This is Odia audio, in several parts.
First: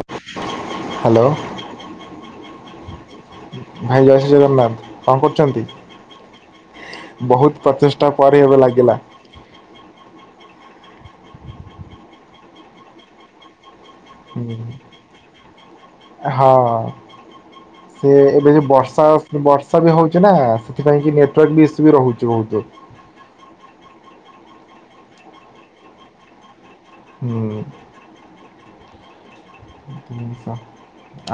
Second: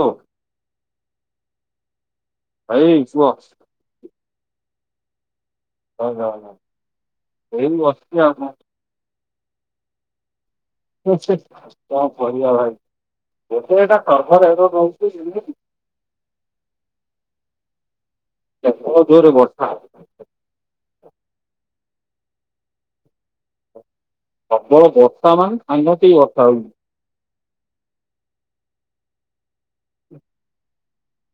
ହଉ। ହାଲୋ। ଭାଇ କୁହ। ଭାଇ ଜୟଶ୍ରୀଜଗନ୍ନାଥ କଁ କରୁଛନ୍ତି। ବୋହୁତ୍ ଏଇ ପଚେଷ୍ଟା ବସିଛି ପରେ ଏବେ ଲାଗିଲା। ହୁଁ ହୁଁ କଁ କରିବା ଭାଇ କେତେ ଏଇଟା ହୁଁ କରଭର ହେ ରଉଛି ଯେମିତି ହଁ ସେ ଏବେ ପ୍ରବଳ ବର୍ଷା ଜୋରରେ ବର୍ଷା ବର୍ଷାବି ହଉଛି ନା ସେଥିପାଇଁ କି ନେଟୱାର୍କ ଇସୁ ବି ରହୁଛି ବହୁତୁ। ପ୍ରବଳ ବର୍ଷାମାନ୍ ସାଙ୍ଘାତିକ୍ ବର୍ଷା ହଉଛି। ହୁଁ ଜିନିଷ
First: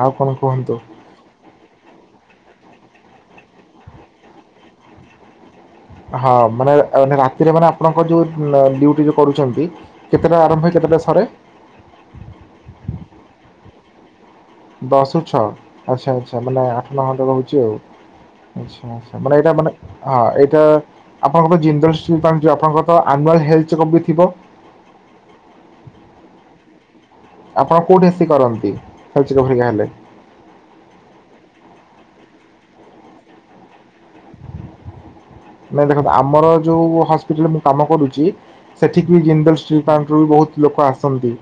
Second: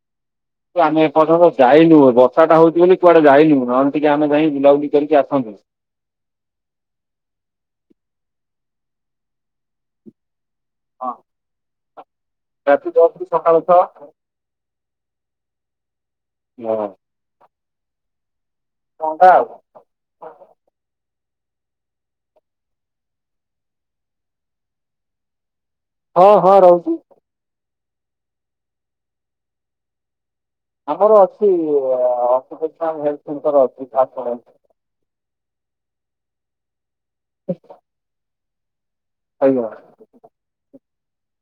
ଆଉ କଣ କୁହନ୍ତୁ। ଏ ପର୍ଯ୍ୟନ୍ତ ଯାଇନୁ ବର୍ଷା ହଉଛି ବୋଲି କୁଆଡେ ଯାଇନୁ ନହେଲେ ଟିକେ ଆମେ ଯାଇ ବୁଲାବୁଲି କରିକି ଆସନ୍ତୁ। ହଁ ମାନେ ରାତିରେ ମାନେ ଆପଣଙ୍କର ଯୋଉ ଡିଉଟି ଯୋଉ କରୁଛନ୍ତି। କେତେଟାରେ ଆରମ୍ଭ ହୁଏ କେତେଟାରେ ହଁ ସରେ। ରାତି ଦଶ୍ରୁୁ ସକାଳ ଛଅ। ଦଶ୍ରୁ ଛଅ ଆଚ୍ଛା ଆଚ୍ଛା ମାନେ ହଁ ଆଠ ନଅ ଘଣ୍ଟା ରହୁଛି ଆଉ। ଆଚ୍ଛା ଆଚ୍ଛା ଥଣ୍ଡା ମାନେ ଆଉ ଏଇଟା ମାନେ ହଁ ଏଇଟା ଆପଣଙ୍କର ଜିନ୍ଦଲ ସ୍ଟିଲପ୍ଲାନ୍ଟ ଯଉ ଆପଣଙ୍କର ତ ଆନ୍ନୱାଲ ହେଲ୍ଥ ଚେକଅପ୍ ବି ତ ଥିବ। ହଁ ହଁ ରହୁଛି। ଆପଣ କୋଉଠି ଆସି କରନ୍ତି ହେଲ୍ଥ ଚେକଅପ୍ ହେରିକା ହେଲେ? ଆମର ଅଛି ଆଁ ଅକୁପେସନ ହେଲ୍ଥ ସେଣ୍ଟର ଅଛି ଝାରସୁଗୁଡ଼ାରେ। ନାଇଁ ଦେଖନ୍ତୁ ଆମର ଯୋଉ ହସ୍ପିଟାଲରେ ମୁଁ କାମ କରୁଛି ସେଠିକି ବି ଜିନ୍ଦଲ ସ୍ଟିଲପ୍ଲାନ୍ଟ ରୁ ବି ବହୁତ ଲୋକ ଆସ ଛନ୍ତି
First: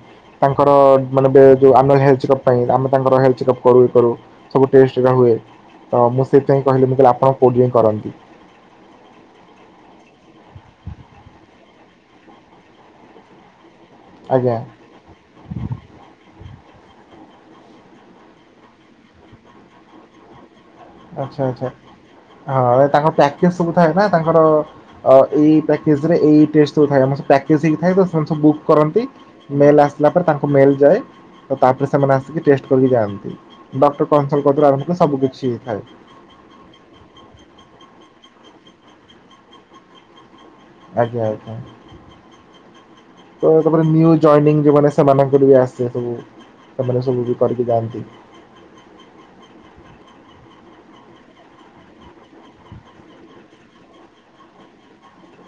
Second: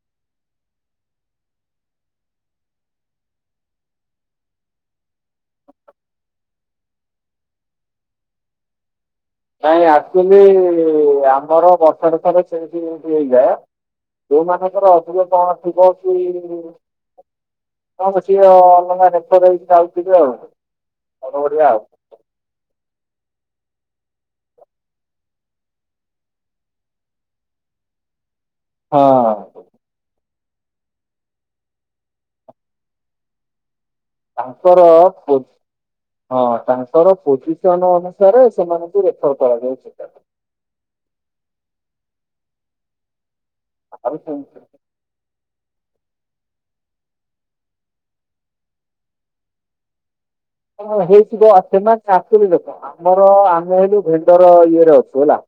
ତାଙ୍କର ମାନେ ବେ ଆନୁଆଲ ହେଲ୍ଥ ଚେକଅପ୍ ପାଇଁ ଆମେ ତାଙ୍କର ହେଲ୍ଥ ଚେକଅପ୍ କରୁ ଇଏ କରୁ। ସବୁ ଟେଷ୍ଟ ହେରିକା ହୁଏ ତ ମୁଁ ସେଥିପାଇଁ କହିଲି ମୁଁ କି ଆପଣ କୋଉଠି ଯାଇକି କରନ୍ତି। ନାଇଁ ଆକ୍ଚୁଆଲି ଆମର ବର୍ଷ ରେ ଥରେ ସେମତି ହେଇଯାଏ। ଯୋଉ ଆଜ୍ଞା ମାନଙ୍କର ଅଧିକ କଣ ଥିବ କି କଣ ସିଏ ଅଲଗା ରେଫର ହେଇକି ଯାଉଥିବେ ଆଉ। ଆମର ଆଛା ବଢିଆ ଆଛା ଆଉ। ହଁ ତାଙ୍କର ପ୍ୟାକେଜ ସବୁ ଥାଏ ନା ତାଙ୍କର ଅ ଏଇ ଏଇ ପ୍ୟାକେଜ ରେ ଏଇ ଏଇ ଟେଷ୍ଟ ସବୁ ଥାଏ ତ ଆମ ସେ ପ୍ୟାକେଜ ହେଇକି ଥାଏ ତ ସମସ୍ତେ ବୁକ୍ କରନ୍ତି। ହଁ ମେଲ୍ ଆସିଲା ପରେ ତାଙ୍କୁ ମେଲ୍ ଯାଏ ତ ତାପରେ ସେମାନେ ଆସିକି ଟେଷ୍ଟ କରିକି ଯାଆନ୍ତି, ଡକ୍ଟର କନ୍ସଲ୍ଟ କତୁରୁ ଆରମ୍ଭ ତାଙ୍କର କରିକି ସବୁ ପୋ କିଛି ଥାଏ। ହଁ ତାଙ୍କର ପୋଜିସନ ଅନୁସାରେ ସେମାନଙ୍କୁ ରେଫର କରାଯାଉ ସେଠାରେ। ଆଜ୍ଞା ଆଜ୍ଞା, ତ ତାପରେ ଆଉ ନିଉ ଜଏନିଂ ସେମିତି ଯୋଉମାନେ ସେମାନଙ୍କର ବି ଆସେ ସବୁ ସେମାନେ ସବୁ ବି କରିକି ଯାଆନ୍ତି। ହଁ ହେଇଥିବ ଆପଣ ଆକ୍ଚୁଆଲି ଦେଖ ଆମର ଆମେ ହେଲୁ ଭେଣ୍ଡର ଇଏରେ ଅଛୁ ହେଲା।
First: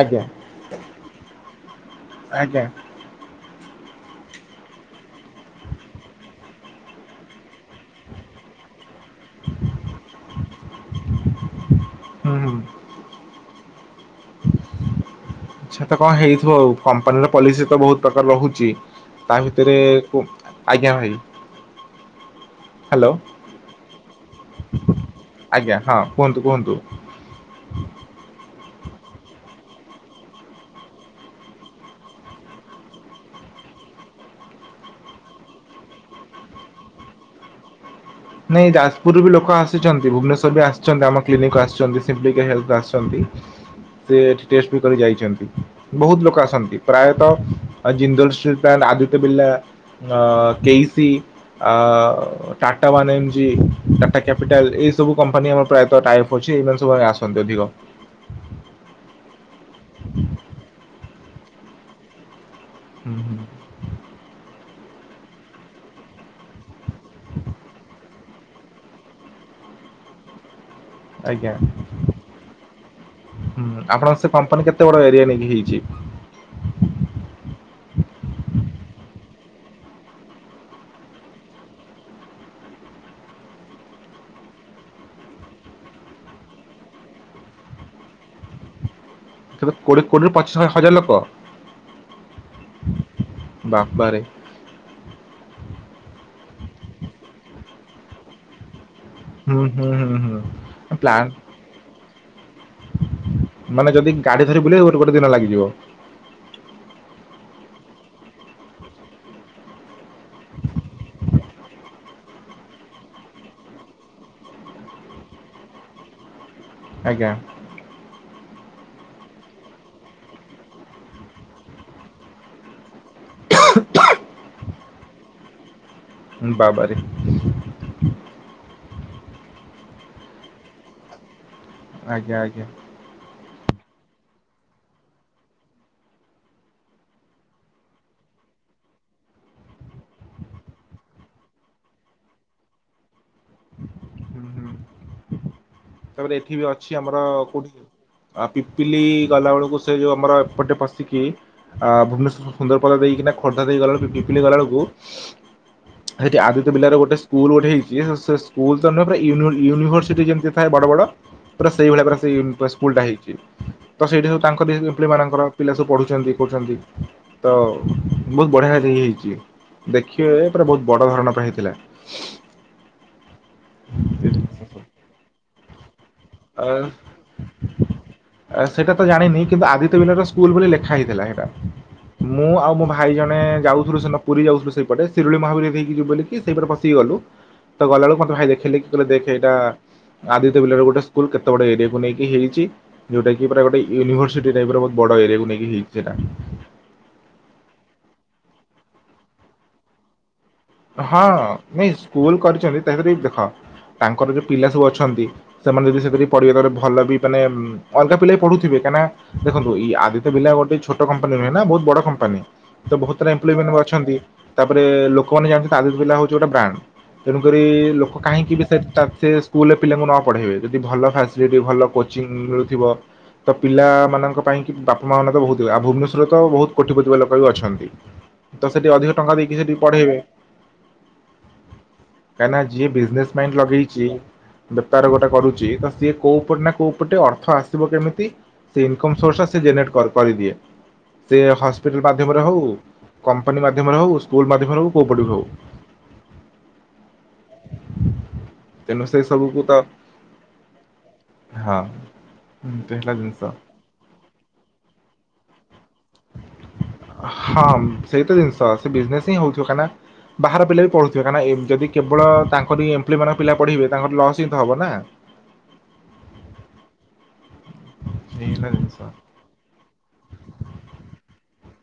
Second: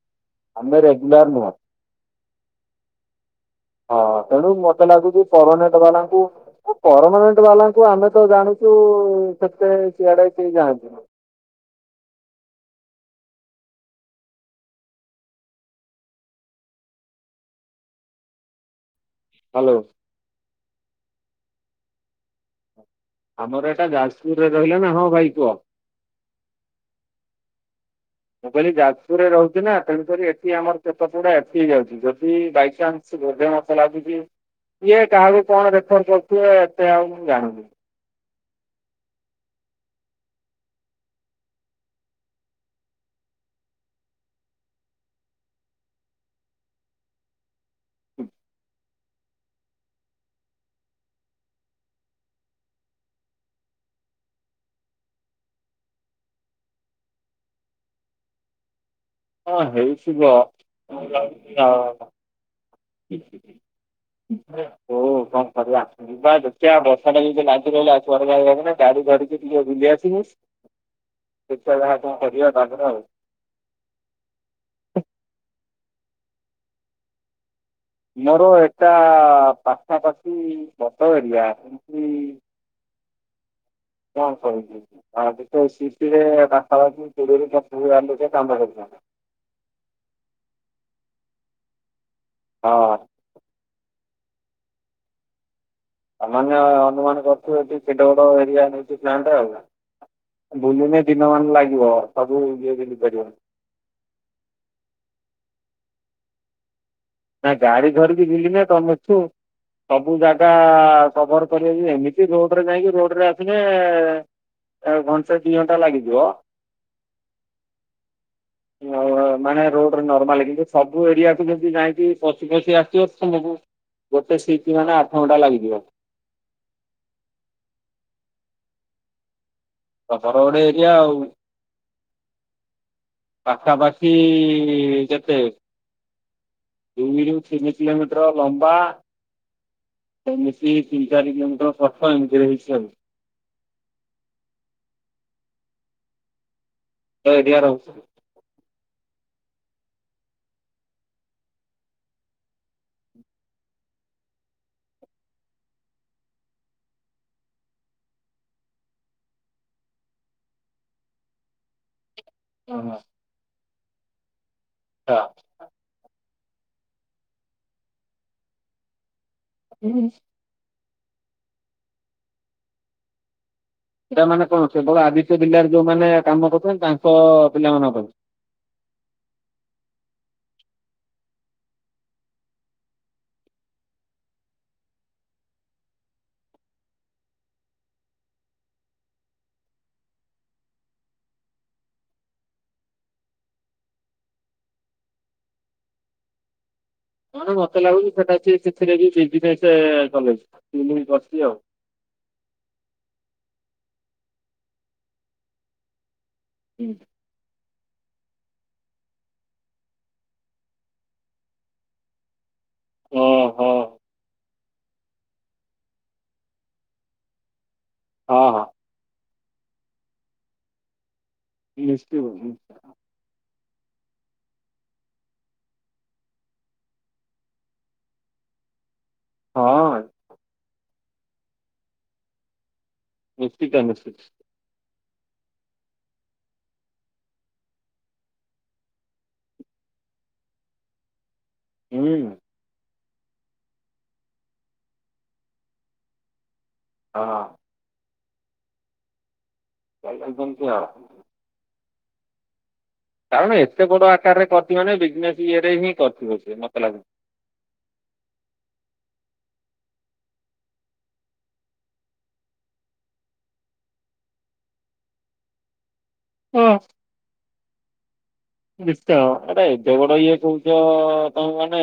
ଆଜ୍ଞା ଆମେ ରେଗୁଲାର ନୁହଁ। ଆଜ୍ଞା। ହଁ ତେଣୁ ମତେ ଲାଗୁଛି ପରମାନେଣ୍ଟ ବାଲାଙ୍କୁ ପରମାନେଣ୍ଟ ବାଲାଙ୍କୁ ଆମେ ତ ଜାଣିଛୁ ସେତେ ସିଆଡେ କେହି ଯାଆନ୍ତିନି। ହୁଁ ହୁଁ। ଆଚ୍ଛା ତ କଣ ହେଇଥିବ ଆଉ କମ୍ପାନୀର ପଲିସି ତ ବହୁତ ପ୍ରକାର ରହୁଛି ତା ହ୍ୟାଲୋ ଭିତରେ କଉ ଆଜ୍ଞା ଭାଇ, ହ୍ୟାଲୋ। ଆମର ଏଇଟା ଯାଜପୁରରେ ରହିଲା ନା ହଁ ଭାଇ କୁହ। ଆଜ୍ଞା ହଁ କୁହନ୍ତୁ କୁହନ୍ତୁ। ମୁଁ କହିଲି ଯାଜପୁରରେ ରହୁଛି ନା ତେଣୁ କରି ଏଠି ଆମର ସେତ ପୁରା ଏଠି ହେଇ ଯାଉଛି ଯଦି ବାଇଚାନ୍ସ ସେ ବୋଧେ ମତେ ଲାଗୁଛି କିଏ କାହାକୁ କଣ ରେଫର କରୁଥିବେ ଏତେ ଆଉ ମୁଁ ଜାଣୁନି। ନାଇଁ ଯାଜପୁରରୁ ବି ଲୋକ ଆସୁଛନ୍ତି ଭୁବନେଶ୍ୱର ବି ଆସିଛନ୍ତି ଆମ କ୍ଲିନିକ କୁ ଆସିଛନ୍ତି ସିମ୍ପ୍ଲିକେୟାର ହେଲ୍ଥ କୁ ଆସିଛନ୍ତି। ସେ ଏଠି ଟେଷ୍ଟ ବି କରି ଯାଇଛନ୍ତି। ବହୁତ ଲୋକ ଆସନ୍ତି ପ୍ରାୟତଃ ଜିନ୍ଦଲ ସ୍ଟିଲପ୍ଲାନ୍ଟ, ଆଦିତ୍ୟ ବିର୍ଲା ଅଁ କେ ଇ ସି, ଅ ଟା Tata one MG, Tata capital ଏଇ ସବୁ କମ୍ପାନୀ ଆମର ପ୍ରାୟତଃ ଟାଇଅପ୍ ଅଛି ଏଇମାନେ ସବୁ ଆସନ୍ତି ଅଧିକ। ହଁ ହେଇଥିବ କିଏ ଜାଣୁଛି କାହାକଥା। ହୁଁ ହୁଁ। ହଉ କଁ କରିବା। ଯିବା ଦେଖିଆ ବର୍ଷା ଟା ଯଦି ଲାଗି ରହିଲା କୁଆଡେ ଯାଇହବନି ଗାଡି ଧରିକି ଟିକେ ବୁଲି ଆସିବି। ଆଜ୍ଞା ଦେଖିବା ଯାହା କଣ କରିବା ତା ପରେ ଆଉ। ହୁଁ ଆପଣଙ୍କ ସେ କମ୍ପାନୀ କେତେ ବଡ ଏରିଆ ନେଇକି ହେଇଛି? ମୋର ଏଟା ପାଖାପାଖି ବଡ ଏରିଆ ଏମତି କଁ କହିବି? ଆଉ ଦେଖିବ ସିଟିରେ ପାଖାପାଖି କୋଡିଏ ରୁ ପଚିଶ ହଜାର ଲୋକ କାମ କରୁଛନ୍ତି। ତେବେ କୋଡିଏ କୋଡିଏ ରୁ ପଚିଶ ହଜାର ଲୋକ। ହଁ। ବାବା ରେ। ସାମାନ୍ୟ ଅନୁମାନ କରୁଥିବେ ଟି କେଡେ ବଡ ଏରିଆ ନେଇଚି। ସେଇ ପ୍ଲାନ୍ଟଟା ହୁଁ ହୁଁ ହୁଁ ହୁଁ। ଆଉ ବୁଲିନେ ପ୍ଲାଣ୍ଟ ଦିନ ମାନ ଲାଗିବ ସବୁ ଇଏ ବୁଲିପାରିବନି। ମାନେ ଯଦି ଗାଡି ଧରି ବୁଲିବ ଗୋଟେ ଗୋଟେ ଦିନ ଲାଗିଯିବ। ନାଁ ଗାଡି ଧରିକି ବୁଲିଲେ ତମକୁ ସବୁ ଜାଗା କଭର କରିହେବ କି ଏମିତି ରୋଡରେ ଯାଇକି ରୋଡରେ ଆସିଲେ ଏ ଘଣ୍ଟେ ଦି ଘଣ୍ଟା ଲାଗିଯିବ। ଆଜ୍ଞା। ଉଁ ମାନେ ରୋଡରେ ନର୍ମାଲ କିନ୍ତୁ ସବୁ ଏରିଆ କୁ ଯେମିତି ଯାଇ କି ପଶି ପଶି ଆସିବ ତମକୁ ଗୋଟେ ସିଫ୍ଟ ମାନେ ଆଠ ଘଣ୍ଟା ଲାଗିଯିବ। ଉଁ ବାବାରେ। ପଥ ରୋଡ ଏରିଆ ଆଉ। [unintelligible] ଆଜ୍ଞା ଆଜ୍ଞା। ପାଖାପାଖି କେତେ ଦୁଇରୁ ତିନି କିଲୋମିଟର ଲମ୍ବା ଏମିତି ତିନି ଚାରି କିଲୋମିଟର ପ୍ରସ୍ତ ଏମିତି ରେ ହେଇଛି ଆଉ। [unintelligible] ହୁଁ ହୁଁ ତାପରେ ଏଠି ବି ଅଛି ଆମର ତ ଏରିଆ କୋଉଠି ରହୁଛି। ଆଉ ପିପିଲି ଗଲା ବେଳକୁ ସେ ଯୋଉ ଆମର ଏପଟେ ପଶିକି ଆଁ ଭୁବନେଶ୍ୱର ରୁ ସୁନ୍ଦରପଦା ଦେଇକିନା ଖୋର୍ଦ୍ଧା ଦେଇ ଗଲା ବେଳକୁ ପିପିଲି ଗଲା ବେଳକୁ ସେଠି ଆଦିତ୍ୟ ବିର୍ଲାର ଗୋଟେ ସ୍କୁଲ ଗୋଟେ ହେଇଛି ସେ ସ୍କୁଲ ତ ନୁହେଁ ପୁରା ୟୁନିଭର ୟୁନିଭର୍ସିଟି ଯେମିତି ଥାଏ ବଡ ବଡ଼ ପୁରା ସେଇ ଭଳିଆ ପୁରା ସେଇ ସ୍କୁଲଟା ହେଇଛି ତ ସେଇଠି ସବୁ ତାଙ୍କରି ଏମ୍ପ୍ଲୋଇ ଆଚ୍ଛା ମାନଙ୍କର ପିଲା ସବୁ ପଢ଼ୁଛନ୍ତି କରୁଛନ୍ତି ତ ବହୁତ ବଢ଼ିଆ ସେ ହେଇଛି ଦେଖିବେ ପୁରା ବହୁତ ବଡ ଧରଣ ର ହେଇଥିଲା। ସେଇଟା ମାନେ କଣ କେବଳ ଆଦିତ୍ୟ ବିର୍ଲାରେ ଯୋଉମାନେ କାମ କରୁଛନ୍ତି ଅ ତାଙ୍କ ପିଲାମାନଙ୍କ ପାଇଁ ସେଇଟା ତ ଜାଣିନି କିନ୍ତୁ ଆଦିତ୍ୟ ବିର୍ଲା ର ସ୍କୁଲ ବୋଲି ଲେଖା ହେଇଥିଲା ସେଇଟା ମୁଁ ଆଉ ମୋ ଭାଇ ଜଣେ ଯାଉଥିଲୁ ସେଦିନ ପୁରୀ ଯାଉଥିଲୁ ସେଇପଟେ ଶିରୁଳି ମହାବୀର ଦେଇକି ଯିବୁ ବୋଲି ସେଇପଟେ ପସିକି ଗଲୁ ତ ଗଲା ବେଳକୁ ମତେ ଭାଇ ଦେଖେଇଲେ କି ଦେଖ ଏଇଟା ଆଦିତ୍ୟ ବିର୍ଲାର ଗୋଟେ ସ ସ୍କୁଲ କେତେ ବଡ ଏରିଆକୁ ନେଇକି ହେଇଛି ଯୋଉଟା କି ପୁରା ଗୋଟେ ୟୁିଭର୍ସିଟି ଟାଇପ ର ବହୁତ ବଡ ଏରିଆକୁ ନେଇକି ହେଇଛି ସେଇଟା ନହେଲେ ମତେ ଲାଗୁଛି ସେଟା ସିଏ ସେଥିରେ ବି ବିଜନେସ କଲେଣି ହଁ ହଁ ନାଁଇ ସ ସ୍କୁଲ୍ କରିଛନ୍ତି ତାପରେ ବି ଦେଖ ତାଙ୍କର ଯେଉଁ ପିଲା ସବୁ ଅଛନ୍ତି ସେମାନେ ଯଦି ସେଥିରେ ପଢ଼େଇବାରେ ଭଲ ବି ମାନେ ଅଲଗା ପିଲା ବି ପଢ଼ୁଥିବେ କାହିଁକିନା ଦେଖନ୍ତୁ ଏଇ ଆଦିତ୍ୟ ବିର୍ଲା ଗୋଟେ ଛୋଟ କମ୍ପାନୀ ନୁହେଁ ନା ବହୁତ ବଡ କମ୍ପାନୀ ତ ବହୁତ ଗୁରା ଏମ୍ପ୍ଲୋଇ ଓହୋ ମାନେ ବି ଅଛନ୍ତି ତାପରେ ଲୋକ କମାନେ ଜାଣିଛନ୍ତି ଆଦିତ୍ୟ ବିର୍ଲା ହଉଛି ଗୋଟେ ବ୍ରାଣ୍ଡ ତେଣୁକରି ଲୋକ ହଁ କାହିଁକି ହଁ। ବି ସେ ତା ସେ ସ୍କୁଲରେ ପିଲାଙ୍କୁ ନ ପଢ଼େଇବେ ଯଦି ଭଲ ଫ୍ୟାସିଲିଟି ଭଲ ନିଶ୍ଚିତ କୋଚିଂ ନିଶ୍ଚ ମିଳୁଥିବ ତ ପିଲାମାନଙ୍କ ପାଇଁକି ବାପା ମାଁ ମାନଙ୍କ ବହୁତ ହୁଏ ଆଉ ଭୁବନେଶ୍ୱରରେ ତ ବହୁତ କୋଟିପତିି ବାଲା ଲୋକ ବି ଅଛନ୍ତି। ତ ସେଠି ଅଧିକ ଟଙ୍କା ଦେଇକି ସେଠି ହଁ ପଢେଇବେ କାହିଁ ନା ଯିଏ ବିଜନେସ ମାଇଣ୍ଡ ନିଶ୍ଚିତ ଲଗେଇଛି ନିଶ୍ଚିତ ବେପାର ଗୋଟେ କରୁଛି ତ ସିଏ କୋଉ ପଟେ ନା କୋଉ ପଟେ ଅର୍ଥ ଆସିବ କେମିତି ସେ ଇନ୍କମ ସୋର୍ସ ସେ ଜେନ୍ରେଟ କର କରି ଦିଏ ସେ ହସ ପିଟାଲ ହୁଁ ମାଧ୍ୟମରେ ହଉ, କମ୍ପାନୀ ମାଧ୍ୟମରେ ହଉ, ସ୍କୁଲ ମାଧ୍ୟମରେ ହଉ କୋଉ ପଟୁ ଭି ହୋଉ ହଁ। ତେଣୁ ସେ ସବୁକୁ ତ [inaudible] ହଁ। ଏତେ ହେଲା ଜିନିଷ କାରଣ ଏତେ ବଡ ଆକାରରେ କରିଛି ମାନେ ବିଜନେସ୍ ଇଏରେ ହିଁ କରିଥିବ ସେ ମତେ ଲାଗୁଛି। ହଁ ସେଇତ ଜିନିଷ ସେ ବିଜନେସ ହିଁ ହଉଥିବ କାହିଁକି ନା ବାହାର ପିଲା ବି ପଢ଼ୁଥିବେ କାହିଁନା ଏମ୍ ଯଦି କେବଳ ତାଙ୍କରି ଏମ୍ପ୍ଲୋଇ ମାନଙ୍କ ପିଲା ପଢ଼ିବେ ତାଙ୍କର ଲସ୍ ହିି ତ ହେବ ନା। ହଁ। ଏଇ ହେଲା ଜିନିଷ ନିଶ୍ଚିତ ଆରେ ଏଡେ ବଡ ଇଏ କହୁଚ ତମେ ମାନେ।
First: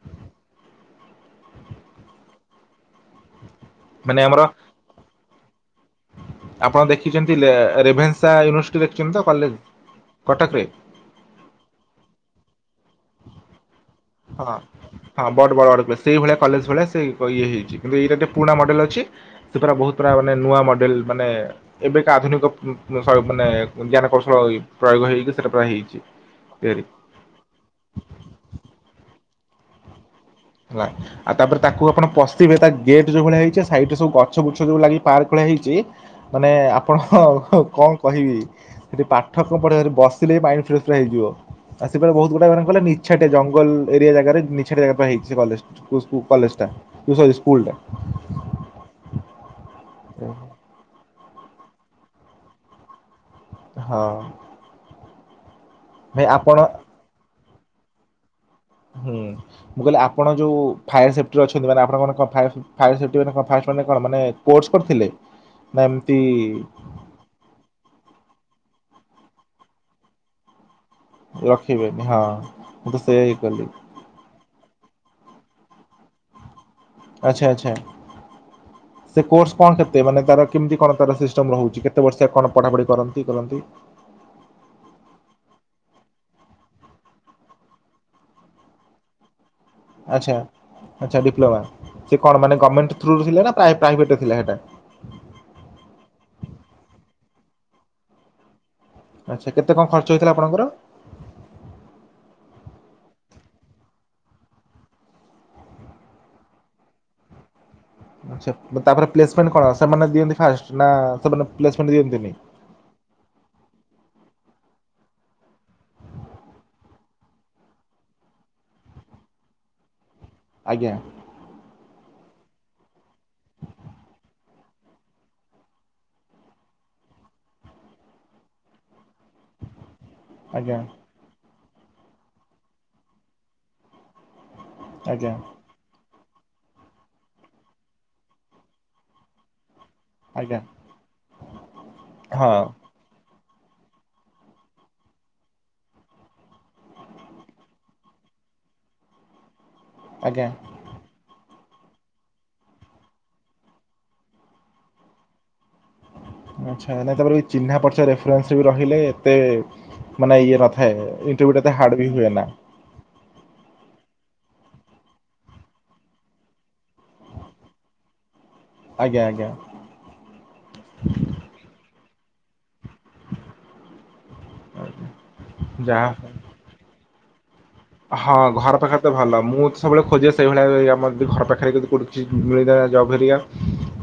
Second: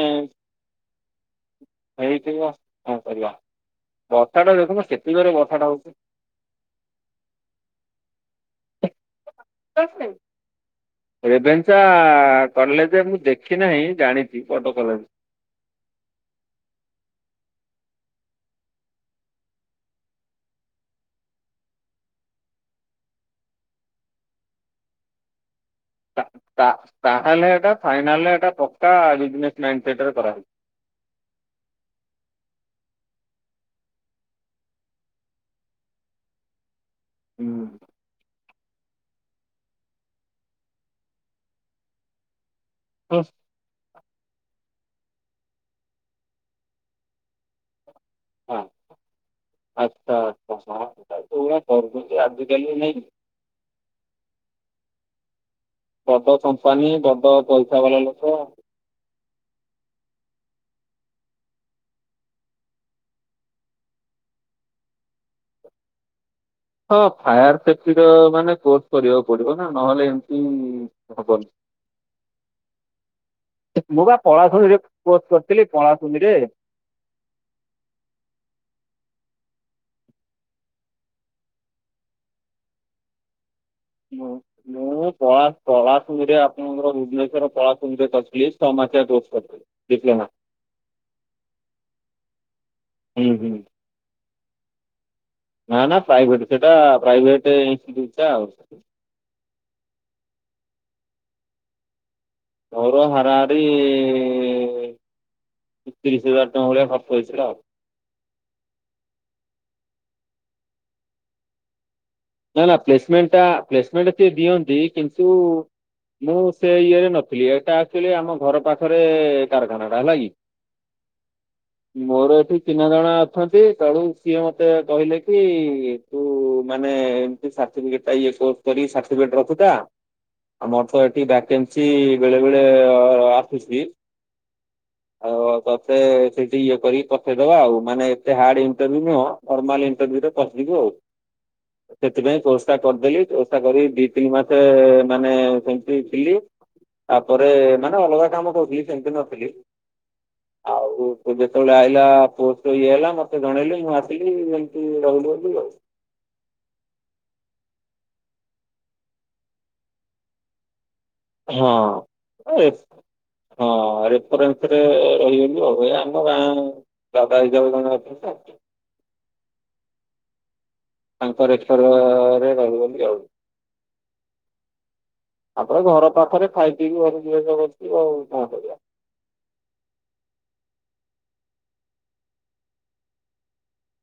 ହେଇଥିବ କଣ କରିବା ମାନେ ଆମର ବର୍ଷା ଟା ଦେଖୁନୁ ସେତିକିବେଳେ ବର୍ଷା ଟା ହଉଛି। ଆପଣ ଦେଖିଚନ୍ତି ରେ ରେଭେନ୍ସା ୟୁନିଭର୍ସିଟି ଦେଖିଛନ୍ତି ତ କଲେଜ। କଟକରେ ରେଭେନ୍ସା କଲେଜେ ମୁଁ ଦେଖି ନାହିଁ ଜାଣି ହଁ ହଁ ବଡ଼୍ ବଡ଼ ବଡ଼ କ ସେଇ ଭଳିଆ କଲେଜ୍ ଭଳିଆ ସେ ଇଏ ହେଇଚି କିନ୍ତୁ ଏଇରା ଟିକେ ପୁରୁଣା ମଡେଲ୍ ଅଛି। ସେ ପରା ବହୁତ ପରା ମାନେ ନୂଆ ମଡ଼େଲ୍ ମାନେ। ଏବେ ଏଟା ଆଧୁନିକ ପ ଶୈ ମାନେ ଜ୍ଞାନ କୌଶଳ ଇ ପ୍ରୟୋଗ ହେଇକି ସେଟା ପ୍ରାୟ ହେଇଚି। ତା ତା ତାହେଲେ ଏଟା ଫାଇନାଲ୍ ରେ ଏଟା ପକ୍କା ବିଜ୍ନେସ୍ ମାଇଣ୍ଡ୍ ସେଟ୍ ରେ କରାହେଇଚି। ନାଇଁ ନା। ଆଉ ତାପରେ ତାକୁ ଆପଣ ପସଥିବେ ତା ଗେଟ୍ ଯୋଉ ଭଳିଆ ହେଇଚି ଆ ସାଇଡ୍ ରେ ସବୁ ଗଛ ବୁଛ ଯୋଉ ଲାଗି ପାର୍କ ଭଳିଆ ହେଇଚି। ମାନେ ଆପଣ କଣ କହିବି। ସେଠି ପାଠ ପ ପଢ଼ିବାରେ ବସିଲେ ମାଇଣ୍ଡ ଫ୍ରେଶ୍ ପୁରା ହେଇଯିବ ଆ ସେ ପରା ବହୁତ ଗୁଡ଼ା ମାନେ କଣ କହିଲ ହୁଁ ନିଛାଟିଆ ଜ ଭଲ୍ ଏରିଆ ଜାଗାରେ ନିଛାଟିଆ ଜାଗା ପୁରା ହେଇଚି ସେ କଲେଜ୍ ସ୍କୁ ସ୍କୁ କଲେଜ୍ ଟା ଏ ସରି ସ୍କୁଲ୍ ଟା। ହଁ ଆଚ୍ଛା [unintelligible] ପୁରା କରୁଚି ଆଜିିକାଲି ନାଇଁ କି? ହଁ। ଭାଇ ବଡ ଆପଣ କମ୍ପାନୀ ବଡ ପଇସା ଵାଲା ଲୋକ। ହୁଁ ମୁଁ କହିଲି ଆପଣ ଯୋଉ ଫାୟାର୍ ସେଫ୍ଟିରେ ଅଛନ୍ତି ମାନେ ଆପଣଙ୍କର ମାନେ କଣ ଫାୟାର୍ ଫାୟାର୍ ସେଫ୍ଟି ମାନେ କଣ ଫାୟାର୍ସ ମାନେ କଣ ମାନେ କୋର୍ସ କରିଥିଲେ ନା ଏମତି। ହଁ ଫାୟାର୍ ସେଫ୍ଟିର ମାନେ କୋର୍ସ କରିବାକୁ ପଡିବ ନା ନହଲେ ଏମତି। ରଖିବେନି ହଁ ମୁଁ ତ ସେଇୟା ହି କଲି। ମୁଁ ବା ପଳାଶୁଣିରେ କୋର୍ସ କରିଥିଲି ପଳାଶୁଣିରେ। ଆଚ୍ଛା ଆଚ୍ଛା। ସେ କୋର୍ସ କଣ କେତେ ମାନେ ତାର କେମତି କଣ ତାର ସିଷ୍ଟମ ରେହୁଚି କେତେ ବର୍ଷିଆ କଣ ପଢାପଢି କରନ୍ତି ଇ କରନ୍ତି। ମୁଁ ମୁଁ ପଳା ପ ପଳାସୁଣିରେ ରେ ଆପଣଙ୍କର ଭୁବନେଶ୍ୱର ପଳାଶୁଣିରେ [unintelligible] ଛ ମାସିଆ କୋର୍ସ କରିଥିଲି। ଡିପ୍ଲୋମା ଆଚ୍ଛା ଆଚ୍ଛା ଡିପ୍ଲୋମା ସେ କଣ ମାନେ ଗମେଣ୍ଟ ଥ୍ରୁରୁ ହୁଁ ଥିଲେ ହୁଁ ନା ପ୍ରା ପ୍ରାଇଭେଟରେ ଥିଲେ ହେଟା? ନା ନା ପ୍ରାଇଭେଟେ ସେଟା ପ୍ରାଇଭେଟେ ଇନ୍ଷ୍ଟିଚ୍ୟୁଟ୍ ଆଉ। ଆଚ୍ଛା କେତେ କଣ ଖର୍ଚ୍ଚ ହେଇଥିଲା ଆପଣଙ୍କର? ମୋର ହାରାହାରି ତିରିଶ ହଜାର ଟଙ୍କା ଭଳିଆ ଖର୍ଚ୍ଚ ହେଇଥିଲା ଆଉ। ଆଛା ତାପରେ ପ୍ଲେସମେଣ୍ଟ କଣ ସେମାନେ ଦିଅନ୍ତି ଫାଷ୍ଟ ନା ସେମାନେ ପ୍ଲେସ୍ମେଣ୍ଟ ଦିଅନ୍ତିନିଁ? ନା ନା ପ୍ଲେସ୍ମେଣ୍ଟ ପସମେଣ୍ଟଟା ସେ ଦିଅନ୍ତି କିନ୍ତୁ। ମୁଁ ସେ ଇଏରେ ନଥିଲି ଏଟା ଆକ୍ଚୁଆଲି ଆମ ଘର ପାଖରେ କାରଖାନା ଟା ହେଲା କି। ଆଜ୍ଞା। ମୋର ଏଠି ଚିହ୍ନା ଜଣା ଅଛନ୍ତି ତେଣୁ ସିଏ ମତେ ଏୟା କହିଲେ କି ତୁ ମା ନେ ଏମତି ସାଟିଫିକେଟ୍ ଟା ଇଏ କୋର୍ସ କରି ସାଟିଫିକେଟ୍ ରଖୁଥା ଆଉ ଆଜ୍ଞା ମତେ। ଏଠି ଭାକେନ୍ସି ବେଳେ ବେଳେ ଆସୁଛି ଆଜ୍ଞା ଆଉ ତ ତେ ସେଇଠି ଇଏ କରିକି ପଠେଇଦବା ଆଉ ମାନେ ଏତେ ହାର୍ଡ ଇଣ୍ଟରଭିୟୁ ନୁହଁ। ନର୍ମାଲ ଇଣ୍ଟରଭିୟୁରେ ଆଜ୍ଞା ପସିଯିବୁ ଆଉ। ସେଥିପାଇଁ ହଁ କୋର୍ସ କରିଦେଲି କୋର୍ସଟା କରି ଦି ତିନି ମାସେ ମାନେ ସେମତି ଥିଲି। ତାପରେ ମାନେ ଅଲଗା କାମ କରୁଥିଲି ସେମତି ନଥିଲି। ଆଜ୍ଞା। ଆଉ ତ ଯେତବଳେ ଆଇଲା ପୋଷ୍ଟ ଇଏ ହେଲା ମତେ ଜଣେଇଲେ ମୁଁ ଆସିଲି ଏମତି ରହୁଲି ବୋଲି ଆଉ। ଆଚ୍ଛା ନାଇଁ ତାପରେ ବି ଚିହ୍ନା ପର୍ଚ ରେଫରେନ୍ସରେ ବି ରହିଲେ ଏତେ ମାନେ ଇଏ ନଥାଏ ଇ ତେ ଗୁଡ଼ା ହଁ ତ ହାଡ଼୍ ବି ହୁଏନା‌। ଏ ହଁ ରେରେନ୍ସରେ ରହିଗଲୁ ଆଉ ଏ ଆମ ଗାଁ ଦାଦା ହିସାବରେ ଜଣେ ଅଛନ୍ତି ତ। ଆଜ୍ଞା ଆଜ୍ଞା। ତାଙ୍କ ରେଫରରେ ରହିଗଲି ଆଉ। ଆଜ୍ଞା। ଆପଣ ଯାହା ଘର ପାଖରେ ଖାଇ ପିଇକି ଘରୁ ଯିବା ଆସିବା କରୁ ହଁ ଘର ପାଖ ତେ ଭଲ ମୁଁ ହୋଉଚି ସବୁବେଳେ ଖୋଜେ ସେଇଭଳିଆ ଏବେ ଆମର ଦି ଘର ପାଖରେ ଯଦି କୋଉଠି ଚି ମିଳିଲା ଜବ୍ ହେରିକା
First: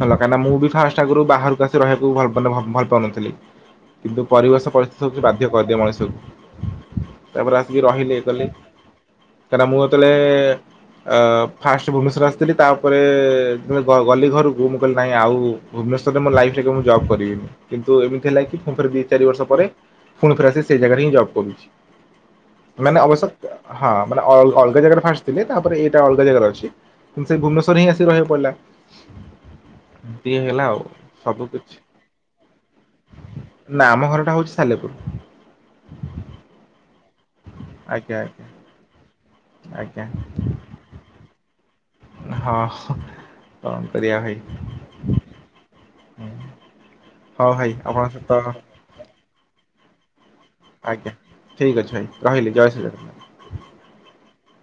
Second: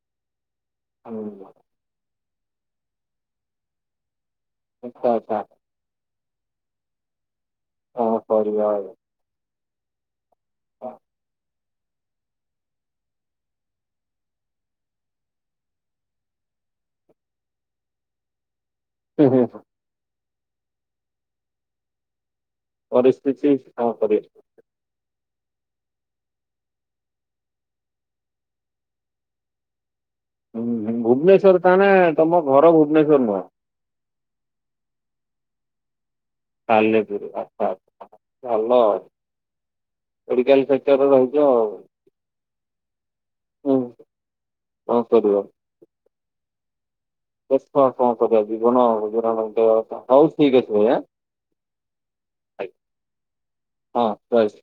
ଭଲ କାଇଁ ନା ମୁଁ ବି ଫାଷ୍ ଛା ଆଗୁରୁ ହୁଁ, ବାହାରୁକୁ ଆସି ରହିବାକୁ ଭଲ୍ ମାନେ ଭ ଭୁଲ୍ ପାଉନଥିଲି କିନ୍ତୁ ପରିବେଶ ପରିସ୍ଥିତି ଆଚ୍ଛା ହୋଉଚି ଆଚ୍ଛା ବାଧ୍ୟ କରିଦିଏ ମଣିଷକୁ ତାପରେ ଆସିକି କଣ ରହିଲି ଇଏ କଲି। କରିବା ଆଉ। କାଇଁ ନା ମୁଁ ଏତୋଳେ ଏ ଫାଷ୍ଟ ଭୁବନେଶ୍ୱର ଆସିଥିଲି ତାପରେ ତୁ ଏ ଗ ଗଲି ଘରୁକୁ ମୁଁ କହିଲି ନାଇଁ ଆଉ ଭୁବନେଶ୍ୱରରେ ମୋ ଲାଇଫ୍ ରେ କେବେ ମୁଁ ଜବ୍ କରିବିନି, କିନ୍ତୁ ଏମିତି ହେଲା କି ଫୁଣି ଥରେ ବି ଚାରି ବର୍ଷ ପରେ ଫୁଣି ଫେର୍ ଆସି ସେଇ ଜାଗାରେ ହିଁ ଜବ୍ କରୁଚି ମାନେ ଅବଶ୍ୟ ପରିସ୍ଥିତି ହଁ କଣ ମାନେ କରିବା ଅଲ୍ ଅଲଗା ଜାଗରେ ଫାଷ୍ ଥିଲି ତାପରେ ଏଇଟା ଅଲଗା ଜାଗାରେ ଅଛି କିନ୍ତୁ ସେଇ ଭୁବନେଶ୍ୱରରେ ହିଁ ଆସି ରହିବାଉ ପଲା। ହୁଁ ହୁଁ ସବୁ ଭୁବନେଶ୍ୱର କିଛି ତାନେ ତମ ଘର ଭୁବନେଶ୍ଵର ନୁହଁ? ନାଁ ଆମ ଘରଟା ହଉଚି ସାଲେପୁର। ସାଲେପୁର ଆଚ୍ଛା। ଆଚ୍ଛା, ଆଜ୍ଞା ଅଜ୍ଞା। ଭଲ ମେଡ଼ିକାଲ୍ ସେକ୍ଟରରେ ରହୁଚ ଆଉ। ହଁ ହ କଁ ହୁଁ କରିଆ ଭାଇ? କଣ କରିବ ହଉ ଭାଇ ଦେଖ ଆଉ କଁ ଆପଣଙ୍କ କରିଆ ସହିତ ଜୀବନ ଗୁଜୁରାଣ ମେଣ୍ଟେଇବା କଥା ହଉ ଠିକ୍ ଅଛି। ଭାଇ ଆଁ ଆଜ୍ଞା ଠିକ୍ ଅଛି ଭାଇ ରହିଲି ଆଜ୍ଞା। ଜୟ ଶ୍ରୀରା ହଁ ଜୟ ଶ୍ରୀ